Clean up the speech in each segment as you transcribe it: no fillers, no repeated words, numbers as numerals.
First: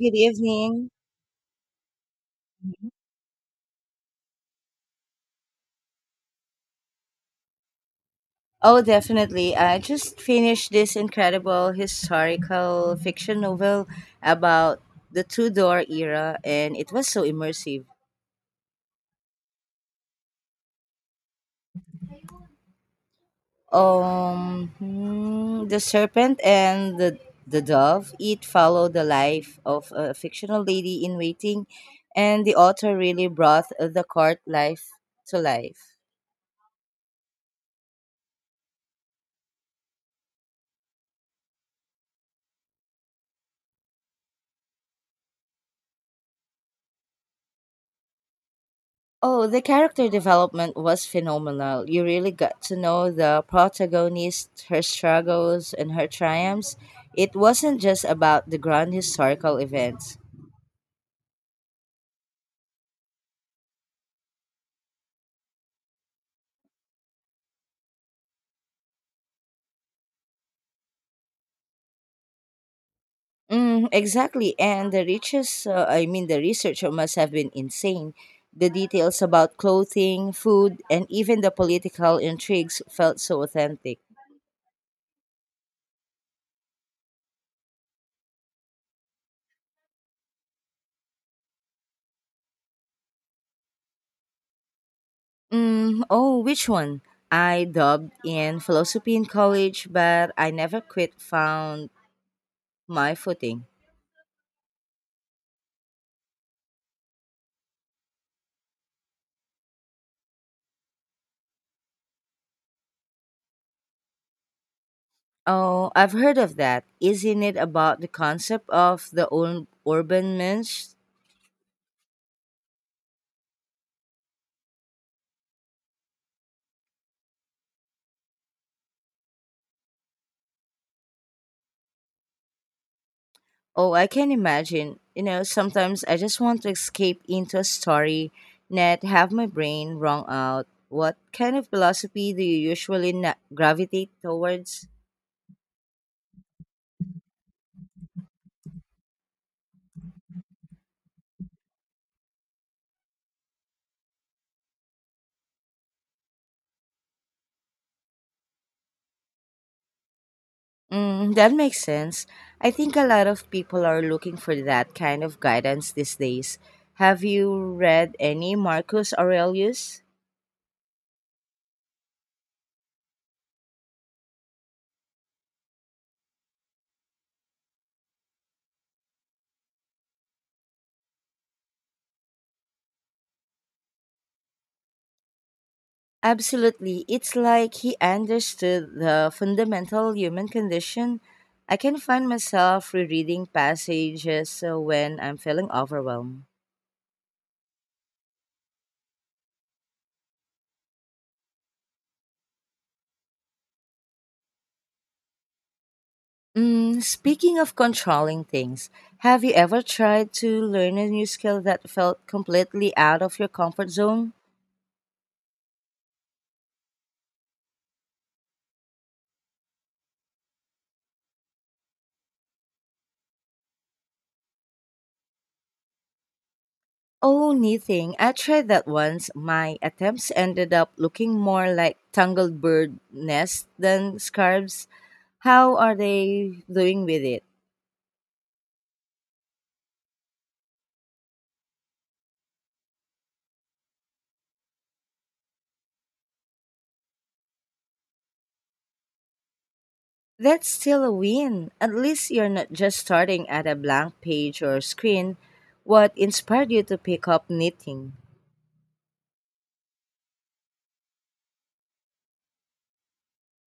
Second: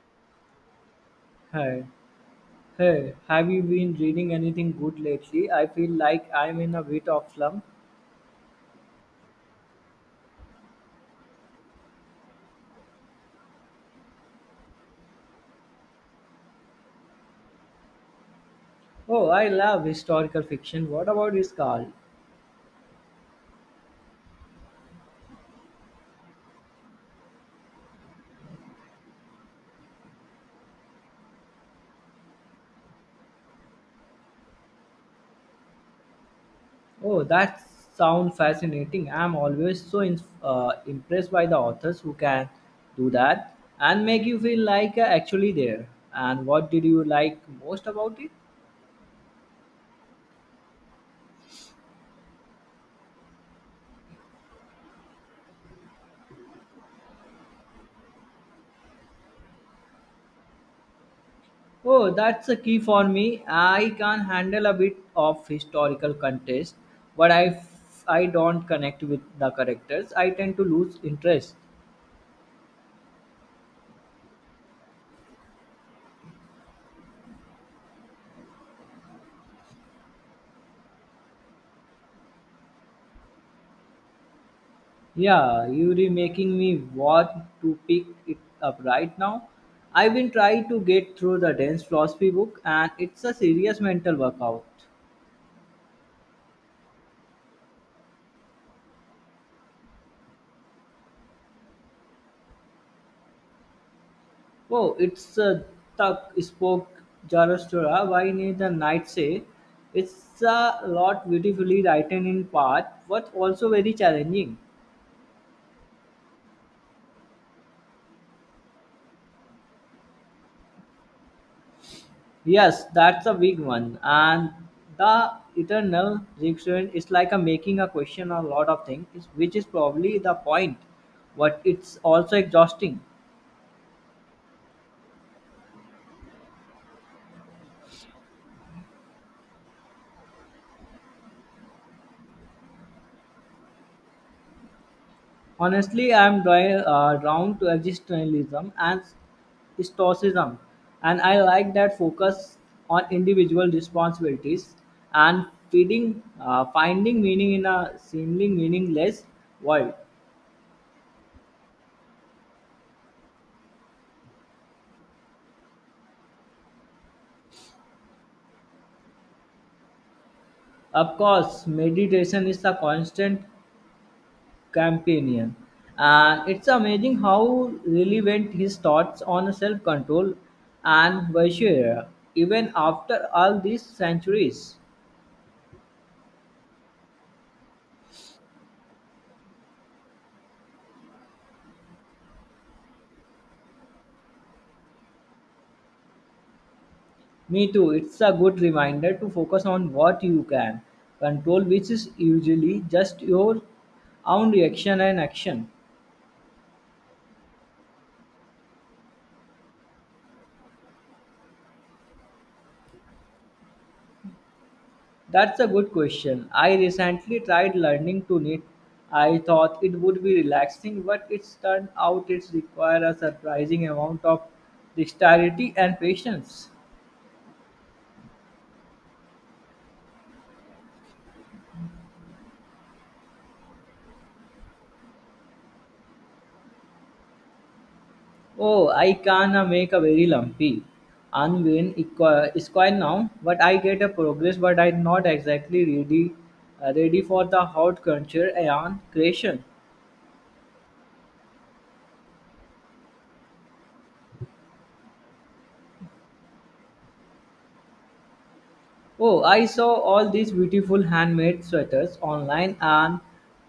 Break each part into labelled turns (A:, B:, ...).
A: Good evening.
B: Hey, hey, have you been reading anything good lately? I feel like I'm in a bit of slump.
A: Oh, definitely. I just finished this incredible historical fiction novel about the Tudor era, and it was so immersive.
B: Oh, I love historical fiction. What about this, Carl?
A: The serpent and the dove. It followed the life of a fictional lady in waiting, and the author really brought the court life to life.
B: Oh, that sounds fascinating. I'm always so impressed by the authors who can do that and make you feel like actually there. And what did you like most about it?
A: Oh, the character development was phenomenal. You really got to know the protagonist, her struggles, and her triumphs. It wasn't just about the grand historical events.
B: Oh, that's the key for me. I can handle a bit of historical context, but I don't connect with the characters. I tend to lose interest.
A: Mm, exactly, and the riches, I mean, the researcher must have been insane. The details about clothing, food, and even the political intrigues felt so authentic.
B: Yeah, you're making me want to pick it up right now. I've been trying to get through the dense philosophy book, and it's a serious mental workout.
A: Mm, oh, which one? I dubbed in philosophy in college, but I never quit found my footing.
B: Oh, it's a Tuck spoke Zarathustra. Why need the night say? It's a lot beautifully written in part, but also very challenging.
A: Oh, I've heard of that. Isn't it about the concept of the urban myth?
B: Yes, that's a big one. And the eternal reaction is like a making a question on a lot of which is probably the point. But it's also exhausting.
A: Oh, I can imagine. You know, sometimes I just want to escape into a story, not have my brain wrung out. What kind of philosophy do you usually gravitate towards?
B: Honestly, I am drawn to existentialism and stoicism, and I like that focus on individual responsibilities and finding meaning in a seemingly meaningless world.
A: Mm, that makes sense. I think a lot of people are looking for that kind of guidance these days. Have you read any Marcus Aurelius?
B: Of course, meditation is a constant companion, and it's amazing how relevant his thoughts on self-control and virtue are, even after all these centuries.
A: Absolutely. It's like he understood the fundamental human condition. I can find myself rereading passages when I'm feeling overwhelmed.
B: Me too, it's a good reminder to focus on what you can control, which is usually just your own reaction and action.
A: Mm, speaking of controlling things, have you ever tried to learn a new skill that felt completely out of your comfort zone?
B: That's a good question. I recently tried learning to knit. I thought it would be relaxing, but it's turned out it's require a surprising amount of dexterity and patience.
A: Oh, knitting. I tried that once. My attempts ended up looking more like tangled bird nests than scarves. How are they doing with it?
B: Oh, I can make a very lumpy and square now, but I get a progress, but I'm not exactly ready ready for the hot culture and creation.
A: That's still a win. At least you're not just starting at a blank page or screen. What inspired you to pick up knitting?
B: Oh, I saw all these beautiful handmade sweaters online and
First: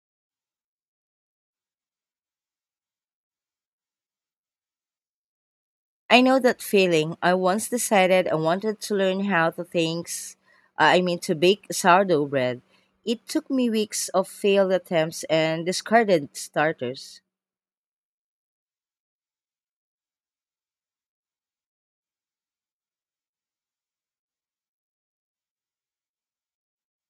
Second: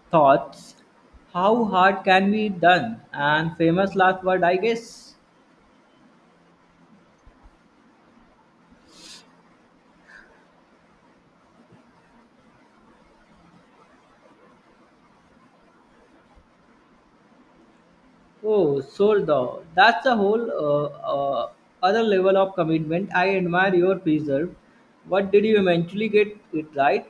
B: thoughts how hard can be done and famous last word I guess.
A: I know that feeling. I once decided I wanted to learn how to things, I mean to bake sourdough bread. It took me weeks of failed attempts and discarded starters.
B: Oh, Sordo, that's a whole other level of commitment. I admire your preserve. What did you eventually get it right?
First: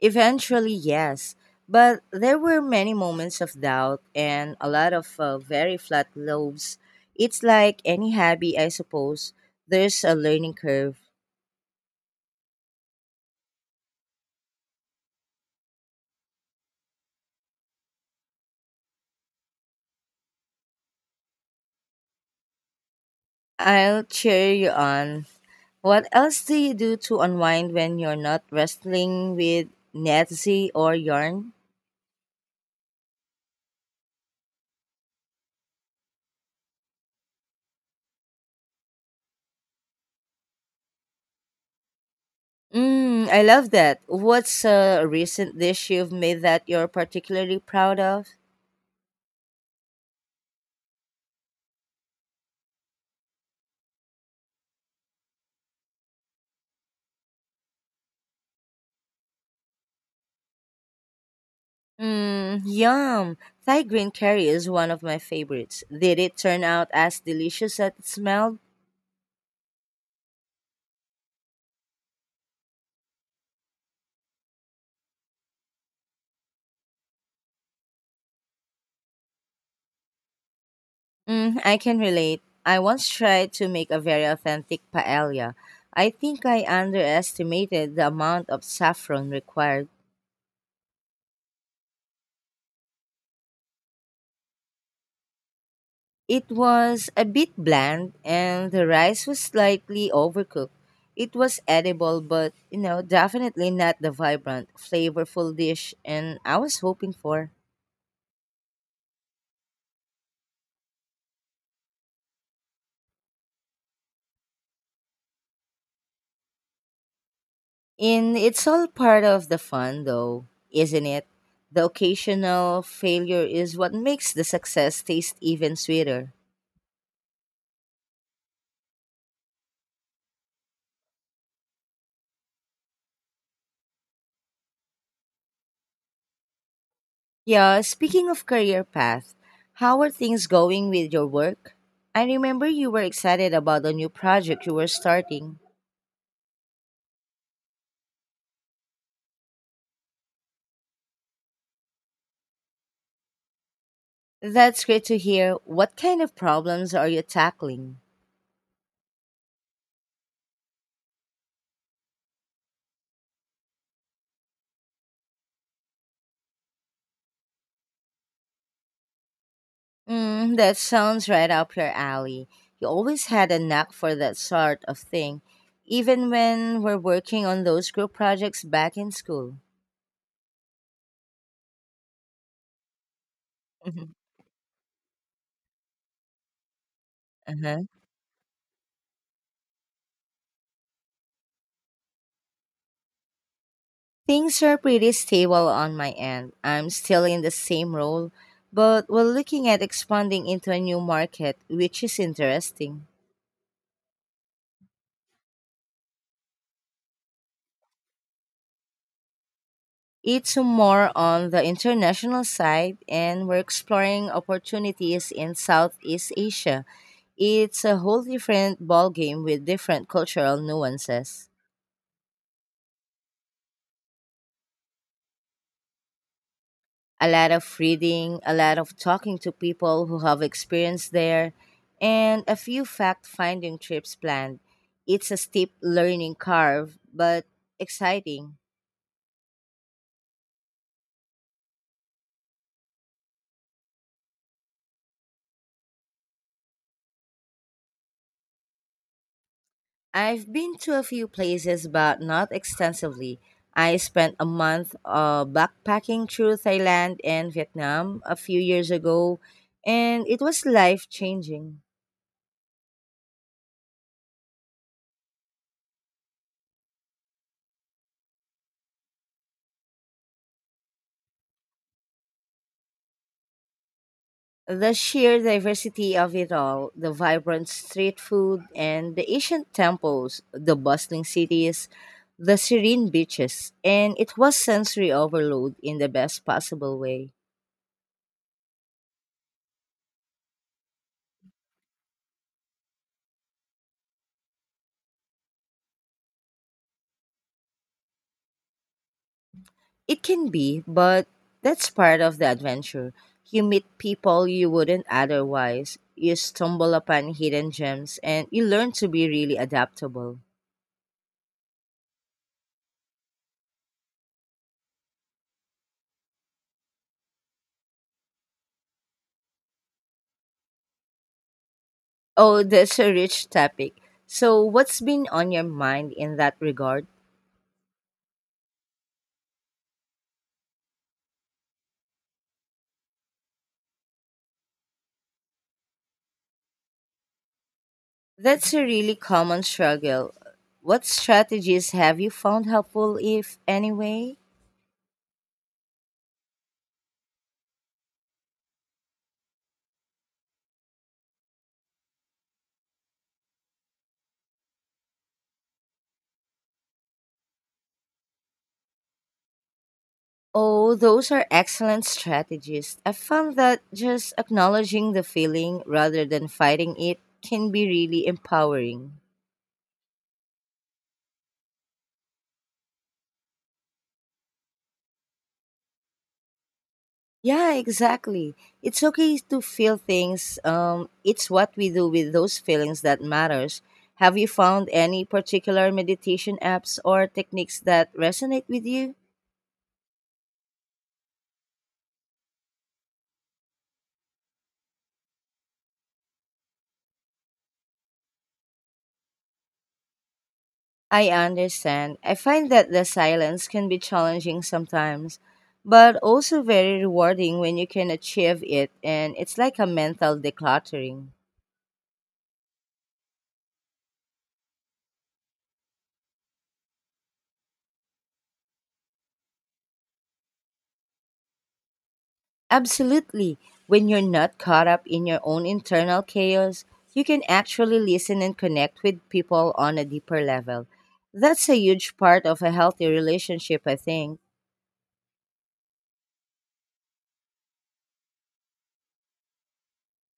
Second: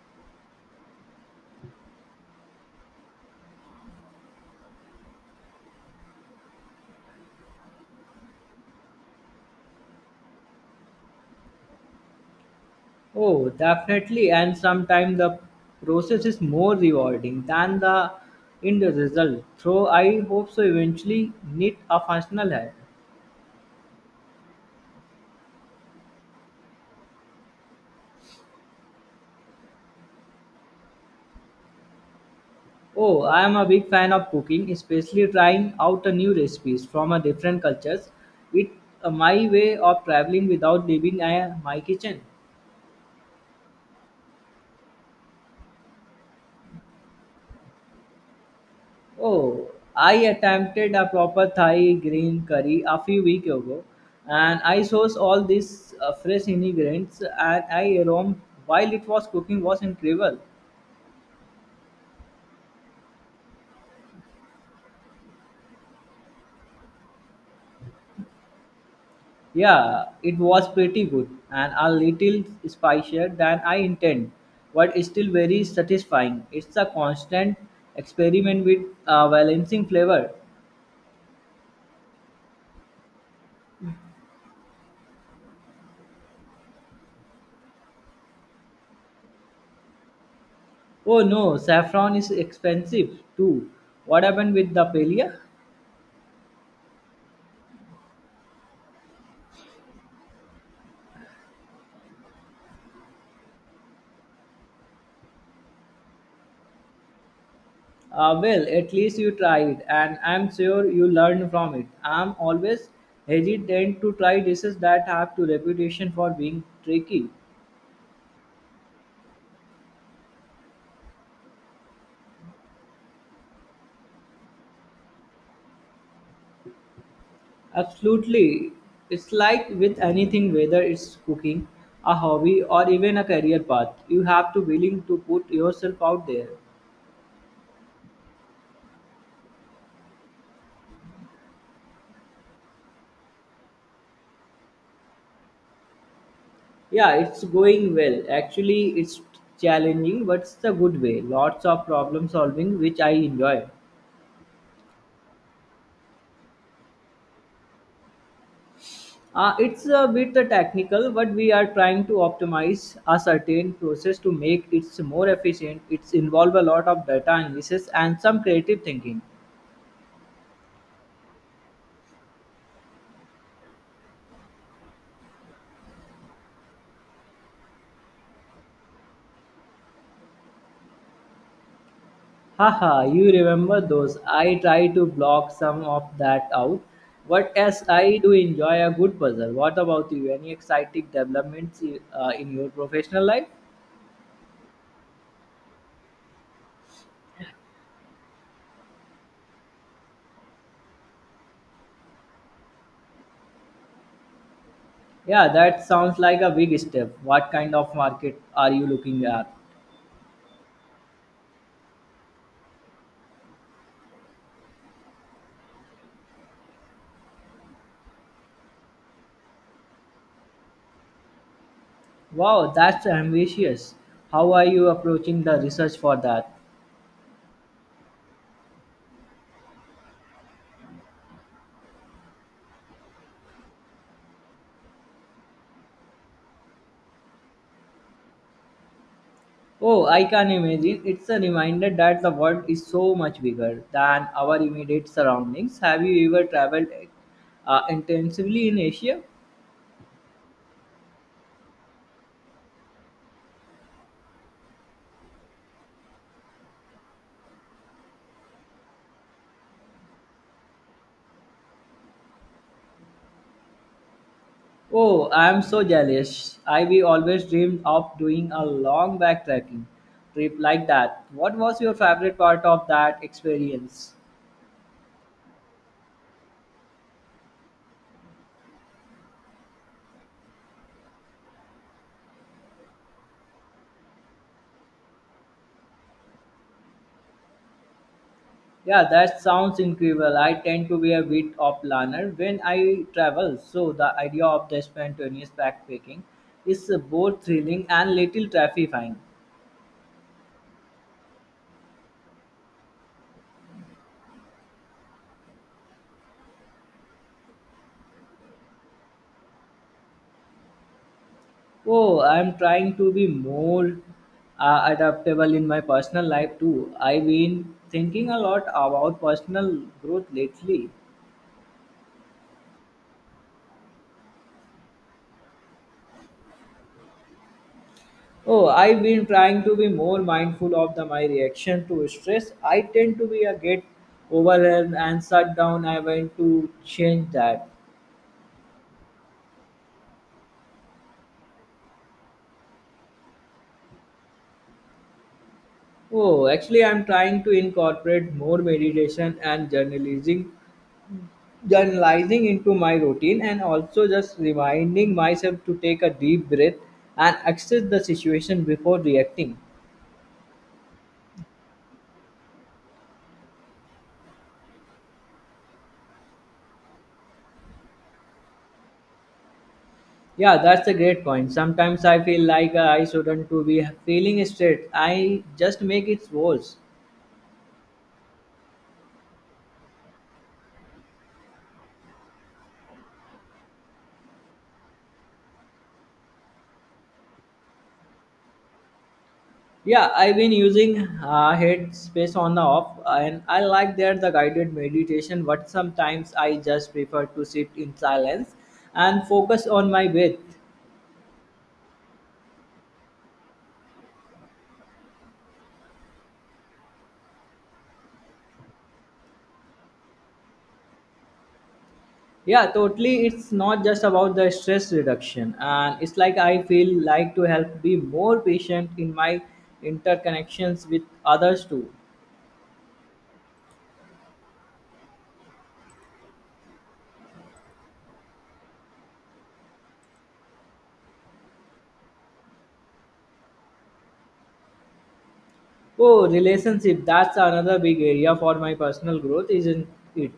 A: Eventually, yes. But there were many moments of doubt and a lot of very flat lobes. It's like any hobby, I suppose. There's a learning curve.
B: Oh, definitely. And sometimes the process is more rewarding than the end result. So I hope so. Eventually, knit a functional hat.
A: I'll cheer you on. What else do you do to unwind when you're not wrestling with Netsy or yarn?
B: Oh, I am a big fan of cooking, especially trying out a new recipes from a different cultures. It's my way of traveling without leaving my kitchen.
A: Mm, I love that. What's a recent dish you've made that you're particularly proud of?
B: Oh, I attempted a proper Thai green curry a few weeks ago, and I sourced all these fresh ingredients, and I aroma while it was cooking was incredible.
A: Mmm, yum! Thai green curry is one of my favorites. Did it turn out as delicious as it smelled?
B: Yeah, it was pretty good and a little spicier than I intend, but it's still very satisfying. It's a constant experiment with balancing flavor.
A: Mm, I can relate. I once tried to make a very authentic paella. I think I underestimated the amount of saffron required.
B: Oh no, saffron is expensive too. What happened with the paella?
A: It was a bit bland and the rice was slightly overcooked. It was edible, but you know, definitely not the vibrant, flavorful dish and I was hoping for.
B: Well, at least you tried, and I'm sure you learned from it. I'm always hesitant to try dishes that have to reputation for being tricky.
A: And it's all part of the fun, though, isn't it? The occasional failure is what makes the success taste even sweeter.
B: Absolutely, it's like with anything, whether it's cooking, a hobby, or even a career path, you have to willing to put yourself out there.
A: Yeah, speaking of career path, how are things going with your work? I remember you were excited about a new project you were starting.
B: Yeah, it's going well. Actually, it's challenging, but it's a good way. Lots of problem solving, which I enjoy.
A: That's great to hear. What kind of problems are you tackling?
B: It's a bit technical, but we are trying to optimize a certain process to make it more efficient. It's involve a lot of data analysis and some creative thinking.
A: Mm, that sounds right up your alley. You always had a knack for that sort of thing, even when we're working on those group projects back in school.
B: Haha, you remember
A: Mhm.
B: those. I try to block some of that out. But as
A: Uh-huh.
B: I do enjoy a good puzzle, what about you? Any exciting developments in your professional life?
A: Things are pretty stable on my end. I'm still in the same role, but we're looking at expanding into a new market, which is interesting.
B: Yeah, that sounds like a big step. What kind of market are you looking at?
A: It's more on the international side, and we're exploring opportunities in Southeast Asia. It's a whole different ballgame with different cultural nuances.
B: Wow, that's ambitious. How are you approaching the research for that?
A: A lot of reading, a lot of talking to people who have experience there, and a few fact finding trips planned. It's a steep learning curve, but exciting.
B: Oh, I can imagine. It's a reminder that the world is so much bigger than our immediate surroundings. Have you ever traveled intensively in Asia?
A: I've been to a few places, but not extensively. I spent a month backpacking through Thailand and Vietnam a few years ago, and it was life changing.
B: Oh, I am so jealous. I we always dreamed of doing a long backpacking trip like that. What was your favorite part of that experience?
A: The sheer diversity of it all the vibrant street food and the ancient temples, the bustling cities, the serene beaches, and it was sensory overload in the best possible way.
B: Yeah, that sounds incredible. I tend to be a bit of planner when I travel, so the idea of the spontaneous backpacking is both thrilling and little terrifying.
A: It can be, but that's part of the adventure. You meet people you wouldn't otherwise. You stumble upon hidden gems and you learn to be really adaptable.
B: Oh, I'm trying to be more adaptable in my personal life too. I've been thinking a lot about personal growth lately.
A: Oh, that's a rich topic. So, what's been on your mind in that regard?
B: Oh, I've been trying to be more mindful of my reaction to stress. I tend to be a get overwhelmed and shut down. I want to change that.
A: That's a really common struggle. What strategies have you found helpful, if any way?
B: Oh, actually, I'm trying to incorporate more meditation and journalizing into my routine, and also just reminding myself to take a deep breath and assess the situation before reacting.
A: Oh, those are excellent strategies. I found that just acknowledging the feeling rather than fighting it can be really empowering.
B: Yeah, that's a great point. Sometimes I feel like I shouldn't to be feeling stressed. I just make it worse.
A: Yeah, exactly. It's okay to feel things. It's what we do with those feelings that matters. Have you found any particular meditation apps or techniques that resonate with you?
B: Yeah, I've been using Headspace on the off, and I like that the guided meditation. But sometimes I just prefer to sit in silence and focus on my breath.
A: I understand. I find that the silence can be challenging sometimes, but also very rewarding when you can achieve it, and it's like a mental decluttering.
B: Yeah, totally. It's not just about the stress reduction, and it's like I feel like to help be more patient in my interconnections with others too.
A: Absolutely. When you're not caught up in your own internal chaos, you can actually listen and connect with people on a deeper level. That's a huge part of a healthy relationship, I think.
B: Oh, relationship. That's another big area for my personal growth, isn't it?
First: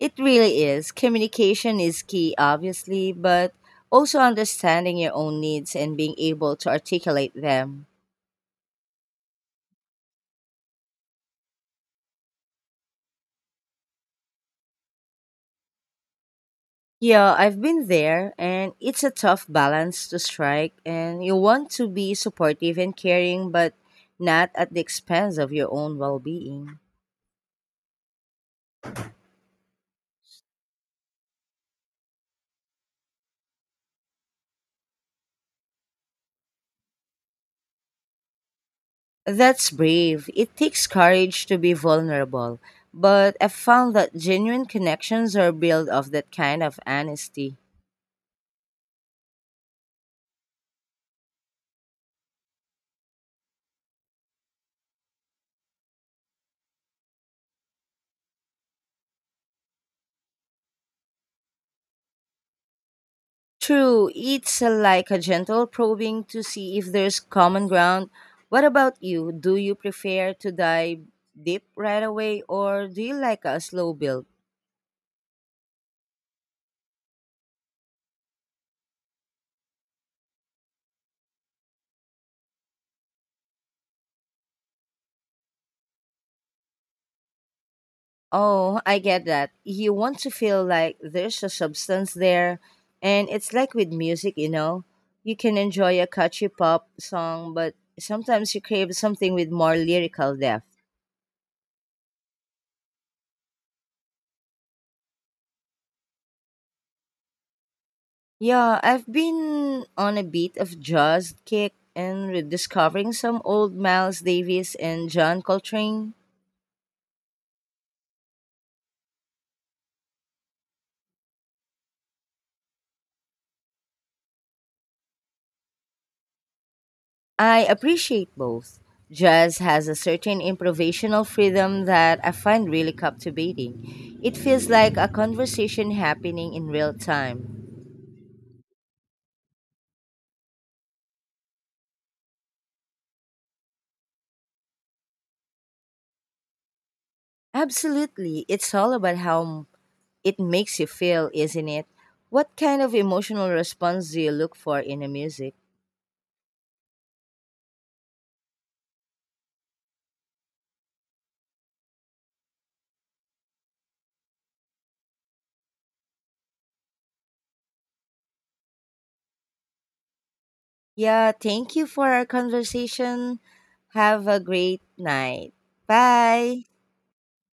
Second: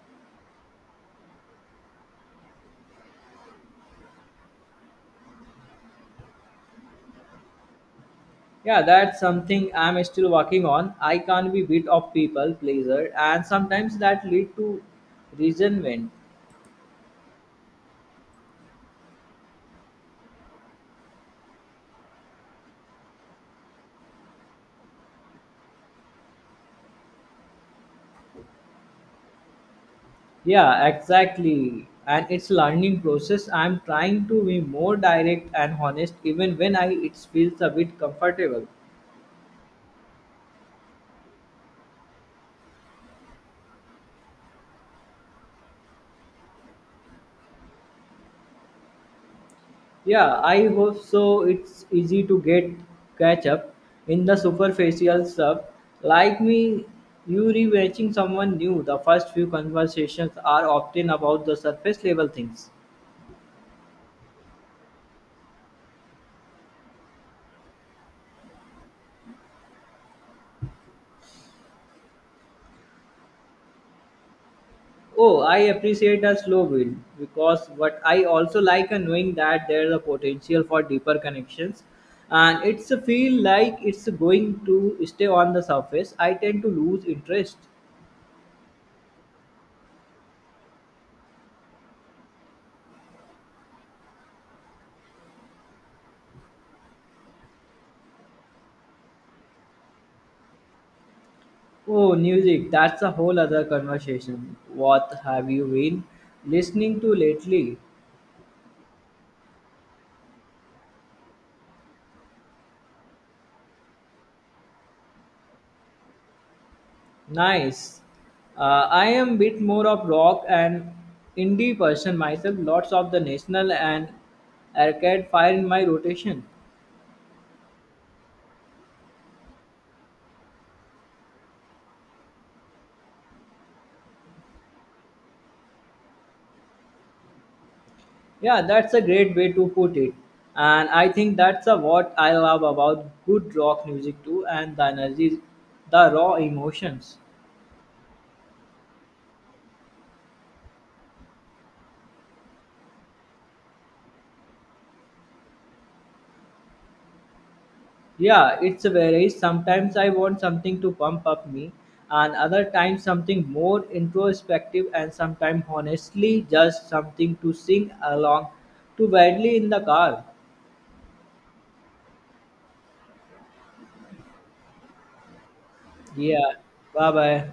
A: It really is. Communication is key, obviously, but also understanding your own needs and being able to articulate them.
B: Yeah, that's something I'm still working on. I can not be bit of people pleaser, and sometimes that lead to resentment.
A: Yeah, I've been there, and it's a tough balance to strike, and you want to be supportive and caring, but not at the expense of your own well being.
B: Yeah, exactly. And it's learning process. I'm trying to be more direct and honest, even when I it feels a bit comfortable.
A: That's brave. It takes courage to be vulnerable, but I've found that genuine connections are built of that kind of honesty.
B: Yeah, I hope so. It's easy to get catch up in the superficial stuff. Like me, you reaching someone new. The first few conversations are often about the surface level things.
A: True, it's like a gentle probing to see if there's common ground. What about you? Do you prefer to dive deep right away or do you like a slow build?
B: Oh, I appreciate a slow build because what I also like and knowing that there's a potential for deeper connections and it's a feel like it's going to stay on the surface. I tend to lose interest.
A: Oh, I get that. You want to feel like there's a substance there. And it's like with music, you know. You can enjoy a catchy pop song, but sometimes you crave something with more lyrical depth.
B: Oh, music, that's a whole other conversation. What have you been listening to lately?
A: Yeah, I've been on a bit of jazz kick and rediscovering some old Miles Davis and John Coltrane.
B: Nice. I am a bit more of rock and indie person myself. Lots of the national and arcade fire in my rotation.
A: I appreciate both. Jazz has a certain improvisational freedom that I find really captivating. It feels like a conversation happening in real time.
B: Yeah, that's a great way to put it. And I think what I love about good rock music too, and the energy, the raw emotions.
A: Absolutely, it's all about how it makes you feel, isn't it? What kind of emotional response do you look for in a music?
B: Yeah, it's varies. Sometimes I want something to pump up me, and other times something more introspective, and sometimes honestly just something to sing along to badly in the car.
A: Yeah, thank you for our conversation. Have a great night.
B: Yeah,
A: Bye.
B: bye bye.